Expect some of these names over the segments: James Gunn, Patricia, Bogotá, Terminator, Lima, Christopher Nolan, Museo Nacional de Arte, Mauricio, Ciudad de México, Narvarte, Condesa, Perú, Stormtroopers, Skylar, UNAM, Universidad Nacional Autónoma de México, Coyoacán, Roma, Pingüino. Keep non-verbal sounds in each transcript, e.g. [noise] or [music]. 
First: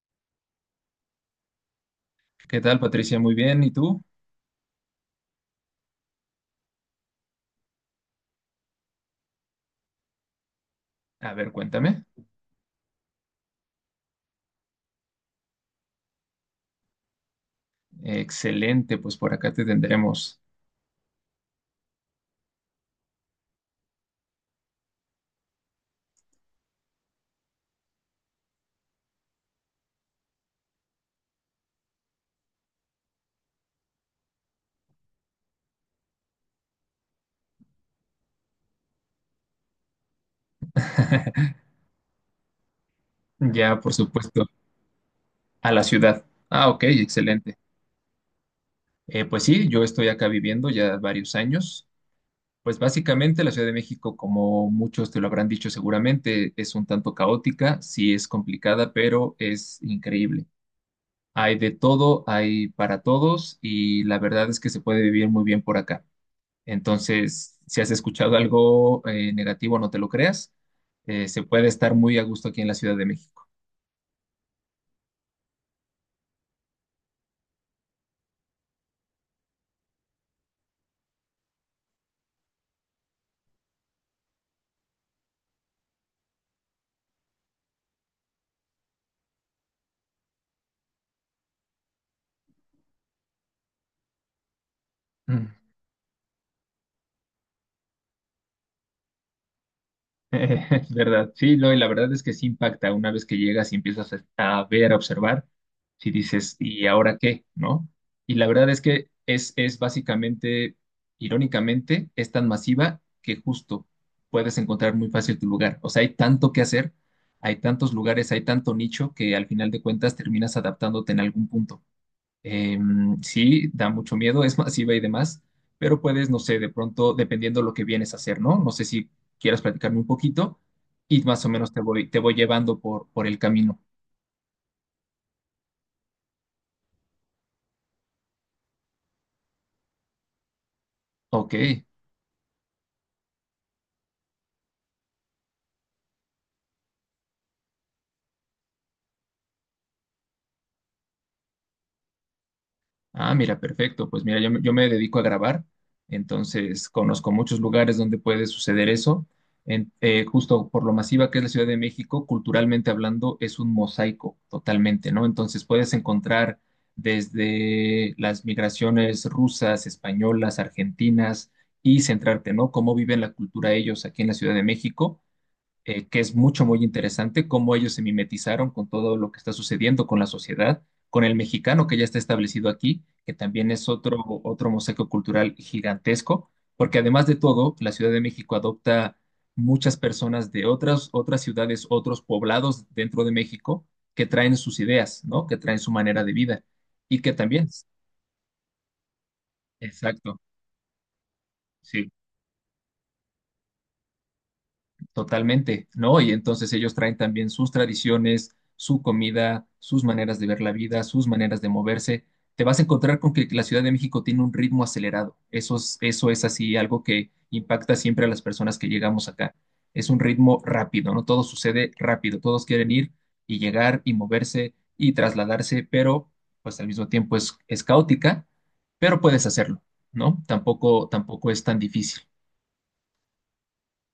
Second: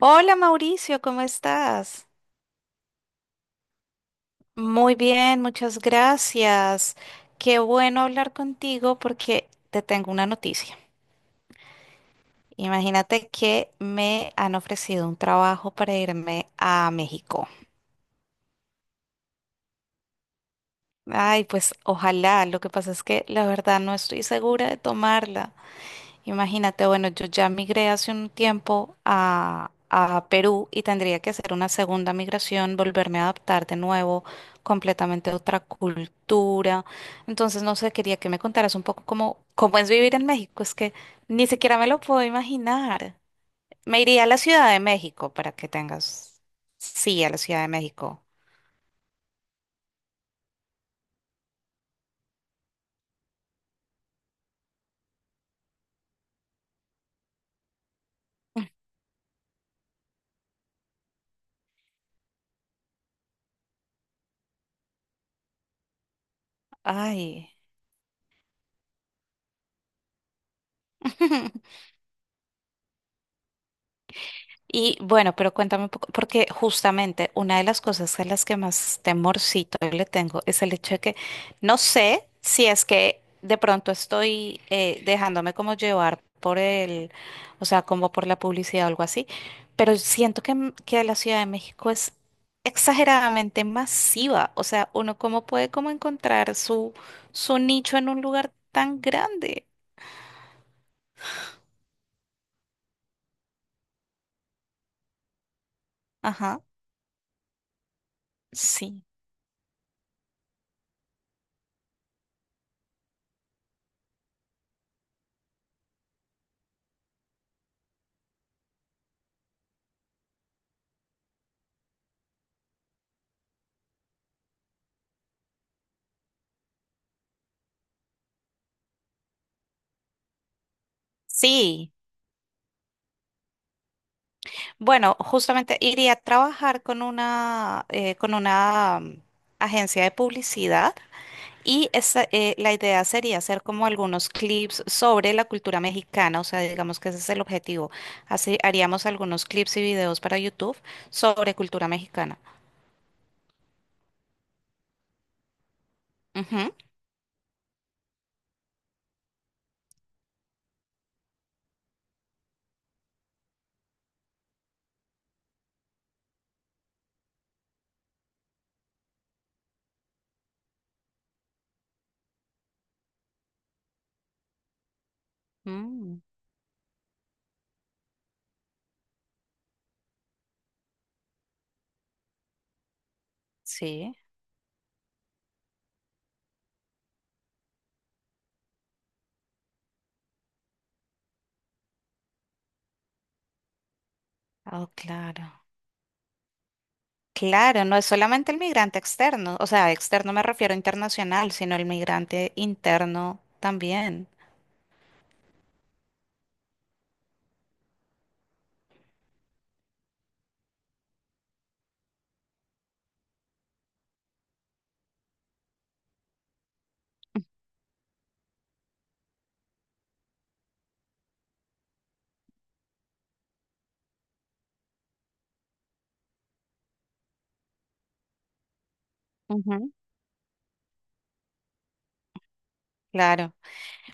Hola Mauricio, ¿cómo estás? ¿Qué tal, Patricia? Muy bien. ¿Y tú? Muy bien, muchas gracias. Qué bueno hablar contigo porque te tengo una noticia. A ver, cuéntame. Imagínate que me han ofrecido un trabajo para irme a México. Excelente, pues por acá te tendremos. Ay, pues ojalá. Lo que pasa es que la verdad no estoy segura de tomarla. Imagínate, bueno, yo ya migré hace un tiempo a Perú y tendría que hacer una segunda migración, volverme a adaptar de nuevo, completamente a otra cultura. Entonces, no sé, quería que me contaras un poco cómo, cómo es vivir en México. Es que ni [laughs] siquiera me lo puedo imaginar. Ya, por Me iría a la supuesto, Ciudad de México para que a la ciudad. tengas... Ah, ok, Sí, a la excelente. Ciudad de México. Pues sí, yo estoy acá viviendo ya varios años. Pues básicamente la Ciudad de México, como muchos te lo habrán dicho seguramente, es un tanto caótica, sí es complicada, pero es increíble. Hay de todo, hay para todos y la verdad es que se puede vivir muy bien por acá. Ay. Entonces, si has escuchado algo negativo, no te lo creas. Se puede [laughs] estar muy a gusto aquí en la Ciudad de México. Y bueno, pero cuéntame un poco, porque justamente una de las cosas a las que más temorcito le tengo es el hecho de que no sé si es que de pronto estoy dejándome como llevar por o sea, como por la publicidad o algo así, pero siento que la Ciudad de México es exageradamente masiva, o sea, uno cómo Mm. [laughs] puede como encontrar su nicho en un lugar tan grande. Es verdad, sí, no, y la verdad es que sí impacta una vez que llegas y empiezas a ver, a observar, si dices, Ajá, ¿y ahora qué? ¿No? Y la verdad es sí, que es básicamente, irónicamente, es tan masiva que justo puedes encontrar muy fácil tu lugar. O sea, hay tanto que hacer, hay tantos lugares, hay tanto nicho que al final de cuentas terminas adaptándote en algún punto. Eh, sí, da mucho miedo, es masiva y demás, pero puedes, no sé, de pronto, dependiendo lo que vienes a hacer, ¿no? No sé si quieras platicarme un poquito y más o menos te sí. voy, te voy llevando por el camino. Bueno, justamente iría a trabajar con una, con una agencia de publicidad Ok. y esa, la idea sería hacer como algunos clips sobre la cultura mexicana, o sea, digamos que ese es el objetivo. Así haríamos algunos clips y videos para YouTube sobre cultura mexicana. Ah, mira, perfecto. Pues mira, yo, yo me dedico a grabar, Ujú. entonces conozco muchos lugares donde puede suceder eso. Justo por lo masiva que es la Ciudad de México, culturalmente hablando, es un mosaico totalmente, ¿no? Entonces puedes encontrar desde las migraciones rusas, españolas, argentinas y centrarte, ¿no? Cómo viven la cultura ellos aquí en la Ciudad de México, que Mm, es mucho, muy interesante, cómo ellos se mimetizaron con todo lo que está sucediendo con la sociedad, con el mexicano que ya está establecido aquí, que también es sí, otro, otro mosaico cultural gigantesco, porque además de todo, la Ciudad de México adopta muchas personas de otras ciudades, otros poblados dentro de México, que traen sus oh, ideas, claro. ¿no? Que traen su manera de vida y que también, Claro, no es solamente el migrante externo, o sea, externo exacto, me refiero a internacional, sino el sí. migrante interno también. Totalmente, ¿no? Y entonces ellos traen también sus tradiciones, su comida, sus maneras de ver la vida, sus maneras de moverse. Te vas a encontrar con que la Ciudad de México tiene un ritmo acelerado. Eso es así, algo que impacta siempre a las personas que llegamos acá. Es un ritmo rápido, ¿no? Todo sucede rápido, todos quieren ir y llegar y moverse y trasladarse, pero pues al mismo tiempo es caótica, pero puedes hacerlo, Ujú. ¿no? Tampoco, tampoco es tan difícil. Claro.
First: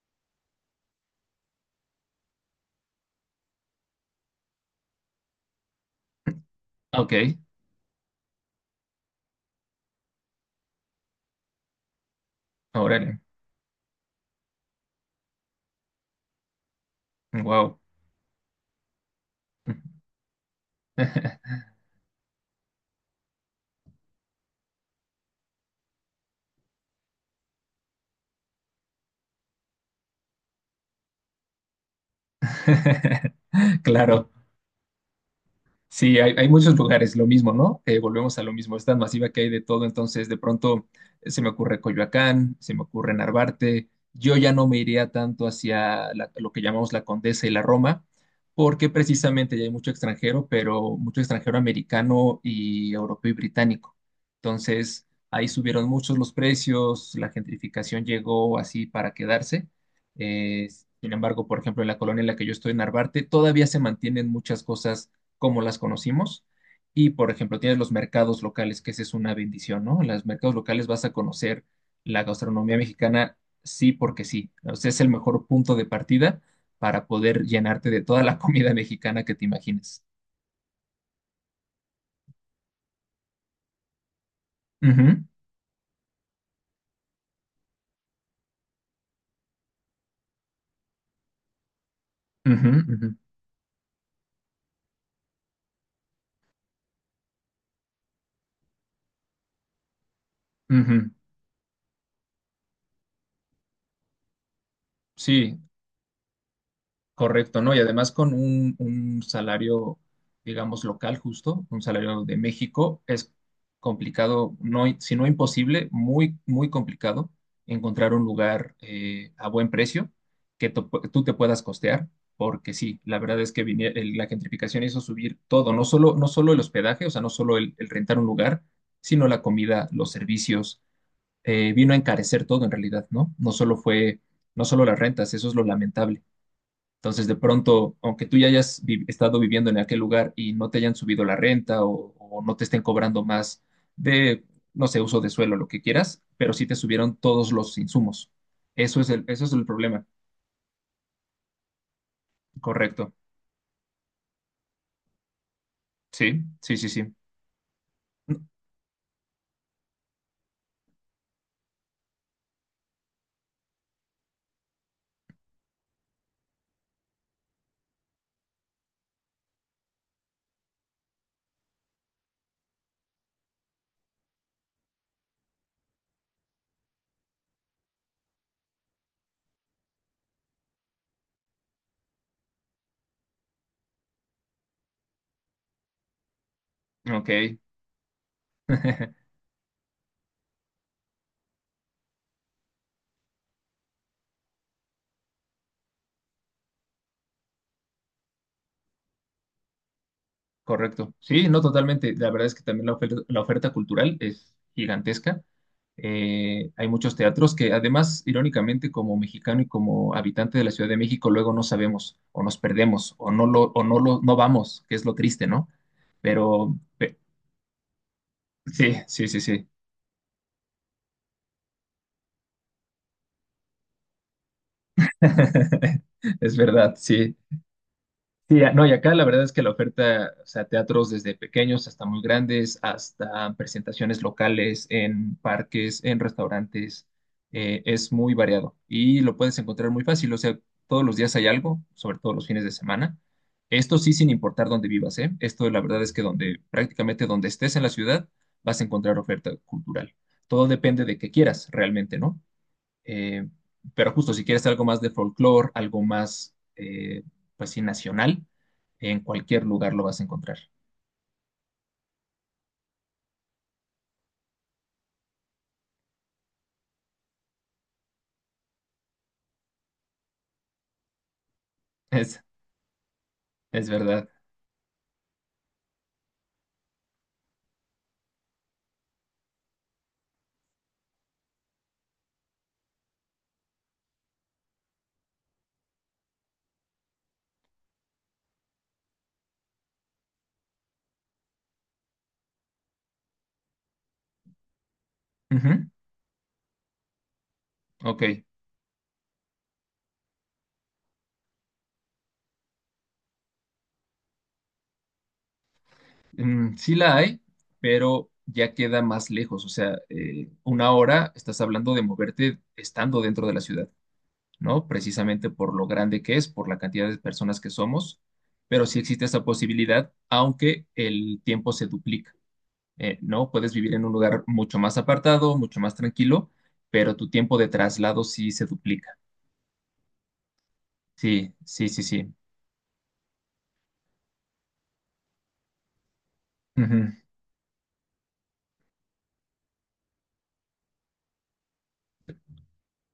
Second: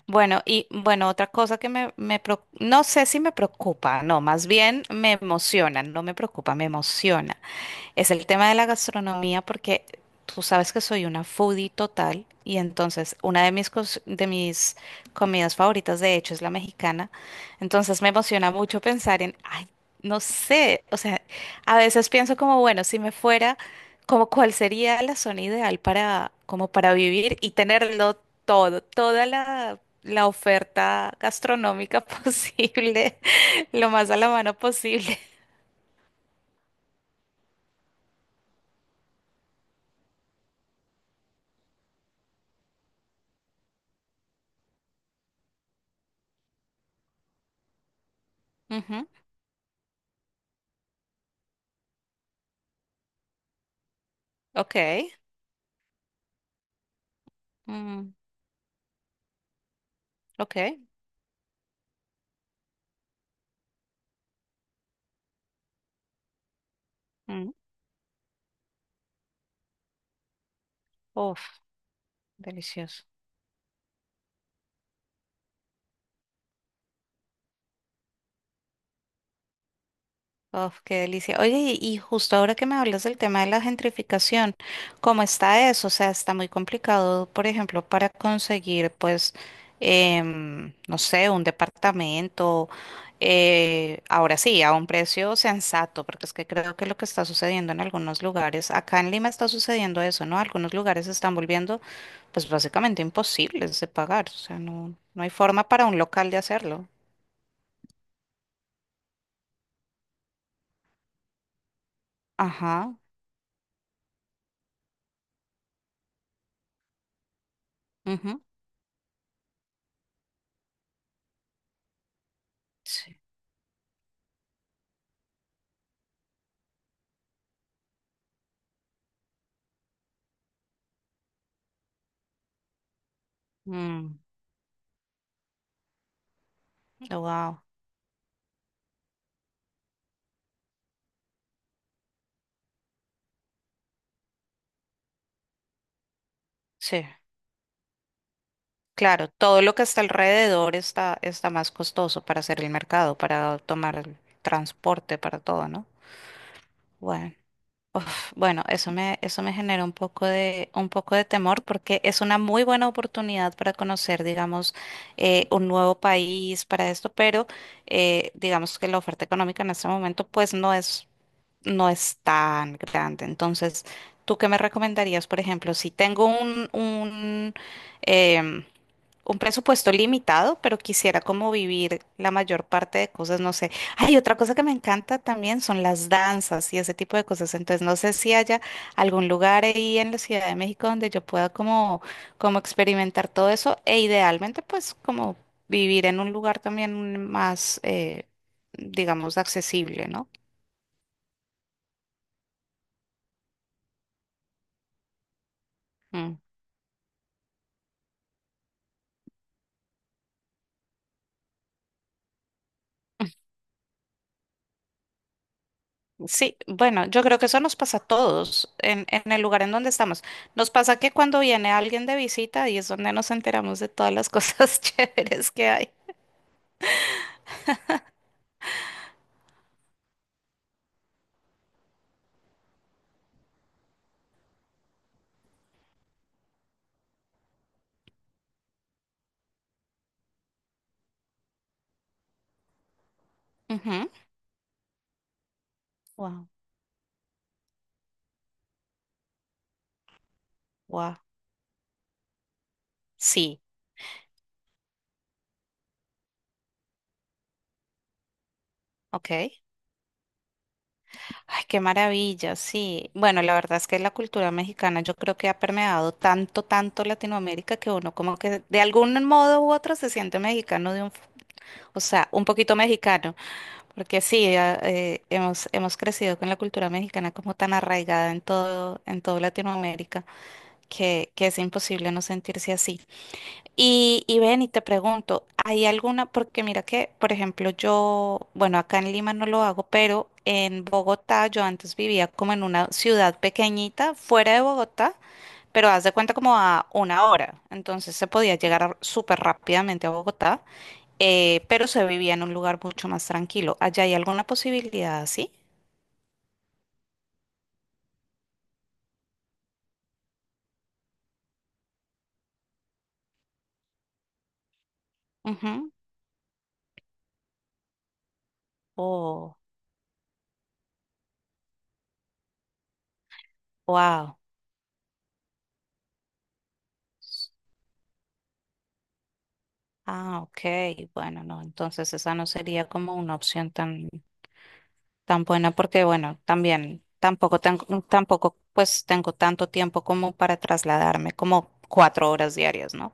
Bueno, y bueno, otra cosa que me preocu- no sé si me preocupa, no, más bien me emociona, no me preocupa, me Ok, emociona. Es el tema de la gastronomía porque tú sabes que soy una foodie total y entonces ahora, una de mis, cos- de mis comidas favoritas de hecho es la mexicana. wow. Entonces me emociona mucho pensar en, ay, no sé, o sea, a [laughs] veces pienso como, bueno, si me fuera, como cuál sería la zona ideal para, como para vivir y tenerlo todo, toda la la oferta gastronómica [laughs] posible, lo más a Claro. la mano posible. Sí, hay muchos lugares, lo mismo, ¿no? Volvemos a lo mismo, es tan masiva que hay de todo, entonces de pronto se me ocurre Coyoacán, se me ocurre Narvarte, yo ya no me iría tanto hacia lo que llamamos la Condesa y la Roma, [laughs] porque Ujú. precisamente ya hay mucho extranjero, pero mucho extranjero americano y europeo y británico. Ok. Entonces ahí subieron muchos los precios, la gentrificación Mm, llegó así para quedarse. ok. Eh, Sin embargo, por ejemplo, en la colonia en la que yo estoy, en Narvarte, todavía se mantienen muchas cosas como las conocimos. Y, por Mm. ejemplo, tienes los mercados locales, que esa es una bendición, ¿no? En los mercados locales vas a Uf, conocer la gastronomía delicioso. mexicana, sí, porque sí. O sea, es el mejor punto de partida para poder llenarte de toda la [laughs] comida mexicana que te imagines. Uf, qué delicia. Oye, y justo ahora que me hablas del tema de la gentrificación, Ujú, ¿cómo está eso? O sea, está muy complicado, por ejemplo, para conseguir, pues, no sé, un ujú, departamento, ujú, ahora sí, a un precio sensato, porque es que creo que lo que está sucediendo en algunos lugares, acá en Lima está sucediendo eso, ¿no? Algunos lugares ujú. se están volviendo, pues, básicamente imposibles de pagar. O sea, no, no hay Sí, forma para un local de hacerlo. correcto, ¿no? Y además con un salario, digamos, local justo, un salario de Ajá. México, es complicado, no, si no imposible, muy complicado encontrar un Ujú. lugar a buen precio que tú te puedas costear, porque sí, la Sí. verdad es que la gentrificación hizo subir todo, no solo el hospedaje, o sea, no solo el rentar un lugar, sino la comida, los servicios, vino a encarecer todo en realidad, ¿no? No solo Mm, fue, no solo las rentas, eso es lo lamentable. Entonces, de wow. pronto, aunque tú ya estado viviendo en aquel lugar y no te hayan subido la renta o no te estén cobrando más de, no sé, uso de suelo, lo que quieras, pero sí te Sí, subieron todos los insumos. Eso es claro, eso es todo el lo que está problema. alrededor está, está más costoso para hacer el Correcto. mercado, para tomar el transporte, para todo, ¿no? Sí, sí, sí, sí. Bueno, uf, bueno, eso me genera un poco de temor porque es una muy buena oportunidad para conocer, digamos, un nuevo país para esto, pero digamos que la oferta económica en este momento pues no es, no es tan grande. Entonces, ¿tú qué me recomendarías, por ejemplo, si tengo un em, un presupuesto limitado, pero quisiera como vivir la mayor parte de cosas, no sé. Hay otra cosa que me encanta también son las danzas y ese tipo de cosas. Ok. Entonces, no sé si haya [laughs] algún lugar ahí en la Ciudad de México donde yo pueda como, como experimentar todo eso e idealmente pues como vivir en un lugar también más, digamos, accesible, ¿no? Correcto. Sí, no totalmente. La verdad es que también la oferta cultural es gigantesca. Mm. Hay muchos teatros que además, irónicamente, como mexicano y como habitante de la Ciudad de México, luego no sabemos o nos perdemos o no lo, no vamos, que es lo triste, ¿no? Sí, Pero bueno, yo creo que eso nos pasa a todos sí, sí, en sí, el lugar sí. en donde estamos. Nos pasa que cuando viene alguien de visita y es donde nos enteramos de todas las cosas [laughs] chéveres que hay. [laughs] Es verdad, sí. Sí, no, y acá la verdad es que la oferta, o sea, teatros desde pequeños hasta muy grandes, hasta presentaciones locales en parques, en restaurantes, es muy variado y lo puedes encontrar muy fácil, o sea, todos los días hay algo, sobre todo los fines de semana. Esto Ujú. sí sin importar dónde vivas, ¿eh? Esto la verdad es que Wow, donde, prácticamente donde estés en la ciudad, vas a encontrar oferta cultural. Todo depende de wow. qué quieras realmente, ¿no? Eh, Sí, pero justo si quieres algo más de folclore, algo más, pues sí, nacional, en ok. cualquier lugar lo vas a encontrar. [laughs] Ay, qué maravilla, sí. Bueno, la verdad es que la cultura mexicana yo creo que ha permeado tanto, tanto Latinoamérica que uno como que de algún modo u otro se siente mexicano de un, f- o sea, Es, un poquito mexicano. es Porque verdad. sí, a- hemos, hemos crecido con la cultura mexicana como tan arraigada en todo Latinoamérica que es imposible no sentirse así. Y ven y te pregunto, ¿hay alguna? Porque mira que, por ejemplo, yo, bueno, acá en Lima no lo hago, pero en Bogotá yo antes vivía como en una ciudad pequeñita fuera de Bogotá, Ujú, pero haz de cuenta como a una hora. Entonces ok. se podía llegar a- súper rápidamente a Bogotá, pero se vivía en un lugar mucho más tranquilo. ¿Allá hay alguna posibilidad así? Mm, sí la hay, pero ya queda más lejos. O sea, una hora estás hablando de moverte estando dentro de la ciudad, ¿no? Precisamente por lo Ujú. grande que es, por la cantidad de personas que somos, pero sí existe esa Oh, posibilidad, aunque el tiempo se duplica. ¿No? Puedes vivir en un wow. lugar mucho más apartado, mucho más tranquilo, pero tu tiempo de traslado sí se duplica. Ah, ok. Bueno, Sí, no, sí, sí, entonces sí. esa no sería como una opción tan... tan buena porque, bueno, también Ujú, tampoco tengo, tampoco pues tengo tanto tiempo como para trasladarme, como 4 horas diarias, ¿no?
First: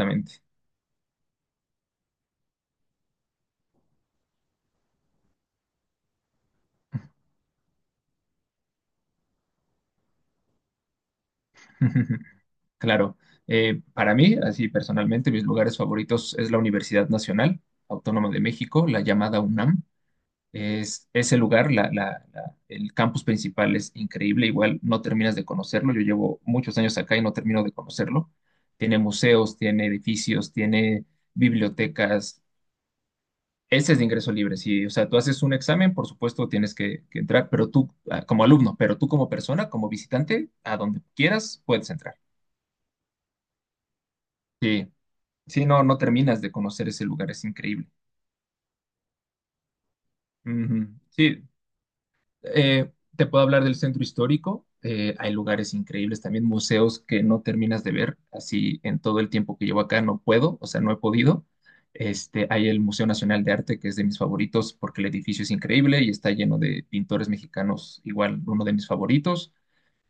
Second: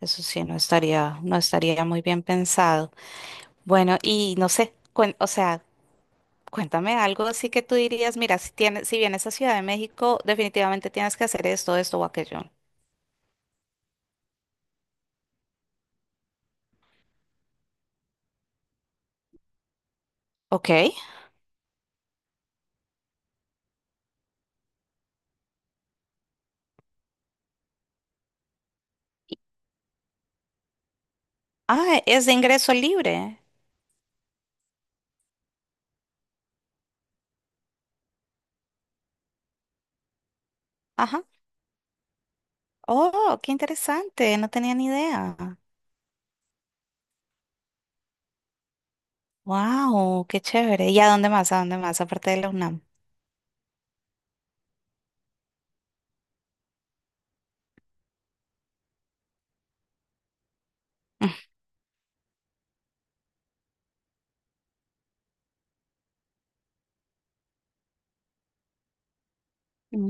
Eso sí, no estaría, no estaría muy bien pensado. Bueno, y no sé, cuen- o sea, cuéntame algo así que tú dirías, mira, si tienes, si vienes a Ciudad de México, definitivamente tienes que hacer esto, esto o [laughs] aquello. Claro. Para mí, así personalmente, mis lugares favoritos es la Universidad Nacional Autónoma de México, la llamada UNAM. Ok. Es ese lugar, el campus principal es increíble, igual no terminas de conocerlo. Yo llevo muchos años acá y no termino de conocerlo. Tiene museos, tiene edificios, tiene Ah, es de bibliotecas. ingreso libre. Ese es de ingreso libre, sí. O sea, tú haces un examen, por supuesto tienes que entrar, pero tú, ah, como alumno, pero tú como persona, como visitante, a donde Ajá. quieras, puedes entrar. Oh, qué interesante. No tenía ni Sí, idea. sí, no, no terminas de conocer ese lugar, es increíble. Wow, qué Ujú. chévere. ¿Y a dónde Sí, más? ¿A dónde más? Aparte de la UNAM. Eh, te puedo hablar del centro histórico. Hay lugares increíbles, también museos que no terminas de ver. Así en todo el tiempo que llevo acá no puedo, o sea, no he podido. Este, hay el Museo Nacional de Arte, que es de mis favoritos porque el edificio es increíble y está lleno de pintores mexicanos, igual uno de mis favoritos,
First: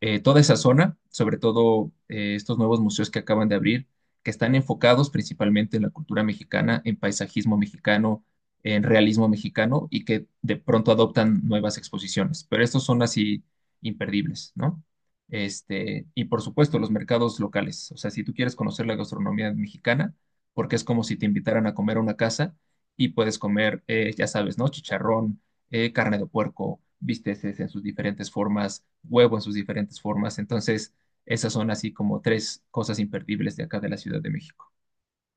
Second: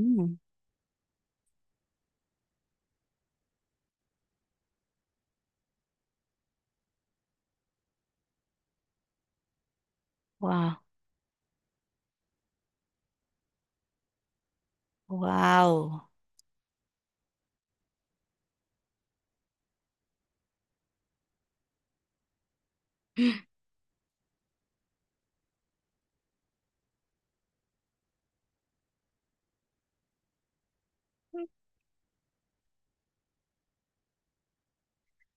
toda esa zona, sobre todo estos nuevos museos que acaban de abrir, que están enfocados principalmente en la cultura mexicana, en paisajismo mexicano, en realismo mexicano y que de wow, pronto adoptan nuevas exposiciones. Pero estos son así imperdibles, ¿no? Este, wow, y por supuesto, los mercados locales. O sea, si tú quieres conocer la gastronomía mexicana, porque es como si te invitaran a comer a una casa y puedes comer, ya sabes, ¿no? Chicharrón, carne de puerco, bisteces en sus diferentes formas, huevo en sus diferentes formas. Entonces, esas son así como tres cosas imperdibles de acá de la Ciudad de México.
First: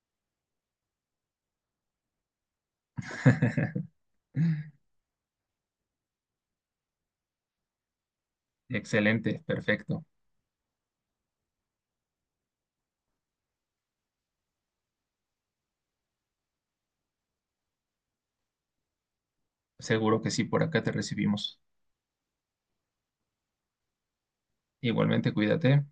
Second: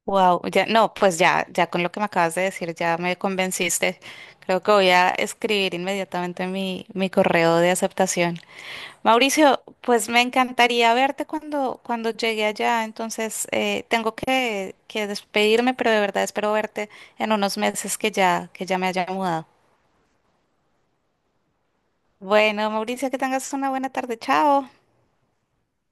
wow. Ya, no, pues ya, ya con lo que me acabas de decir, ya me [laughs] convenciste. Creo que voy a escribir inmediatamente mi, mi correo de aceptación. Excelente, Mauricio, perfecto. pues me encantaría verte cuando, cuando llegue allá. Entonces, tengo que despedirme, pero de verdad espero verte en unos meses que ya me haya mudado. Seguro que sí, por acá te recibimos. Bueno, Mauricio, que tengas una buena tarde. Chao. Igualmente, cuídate.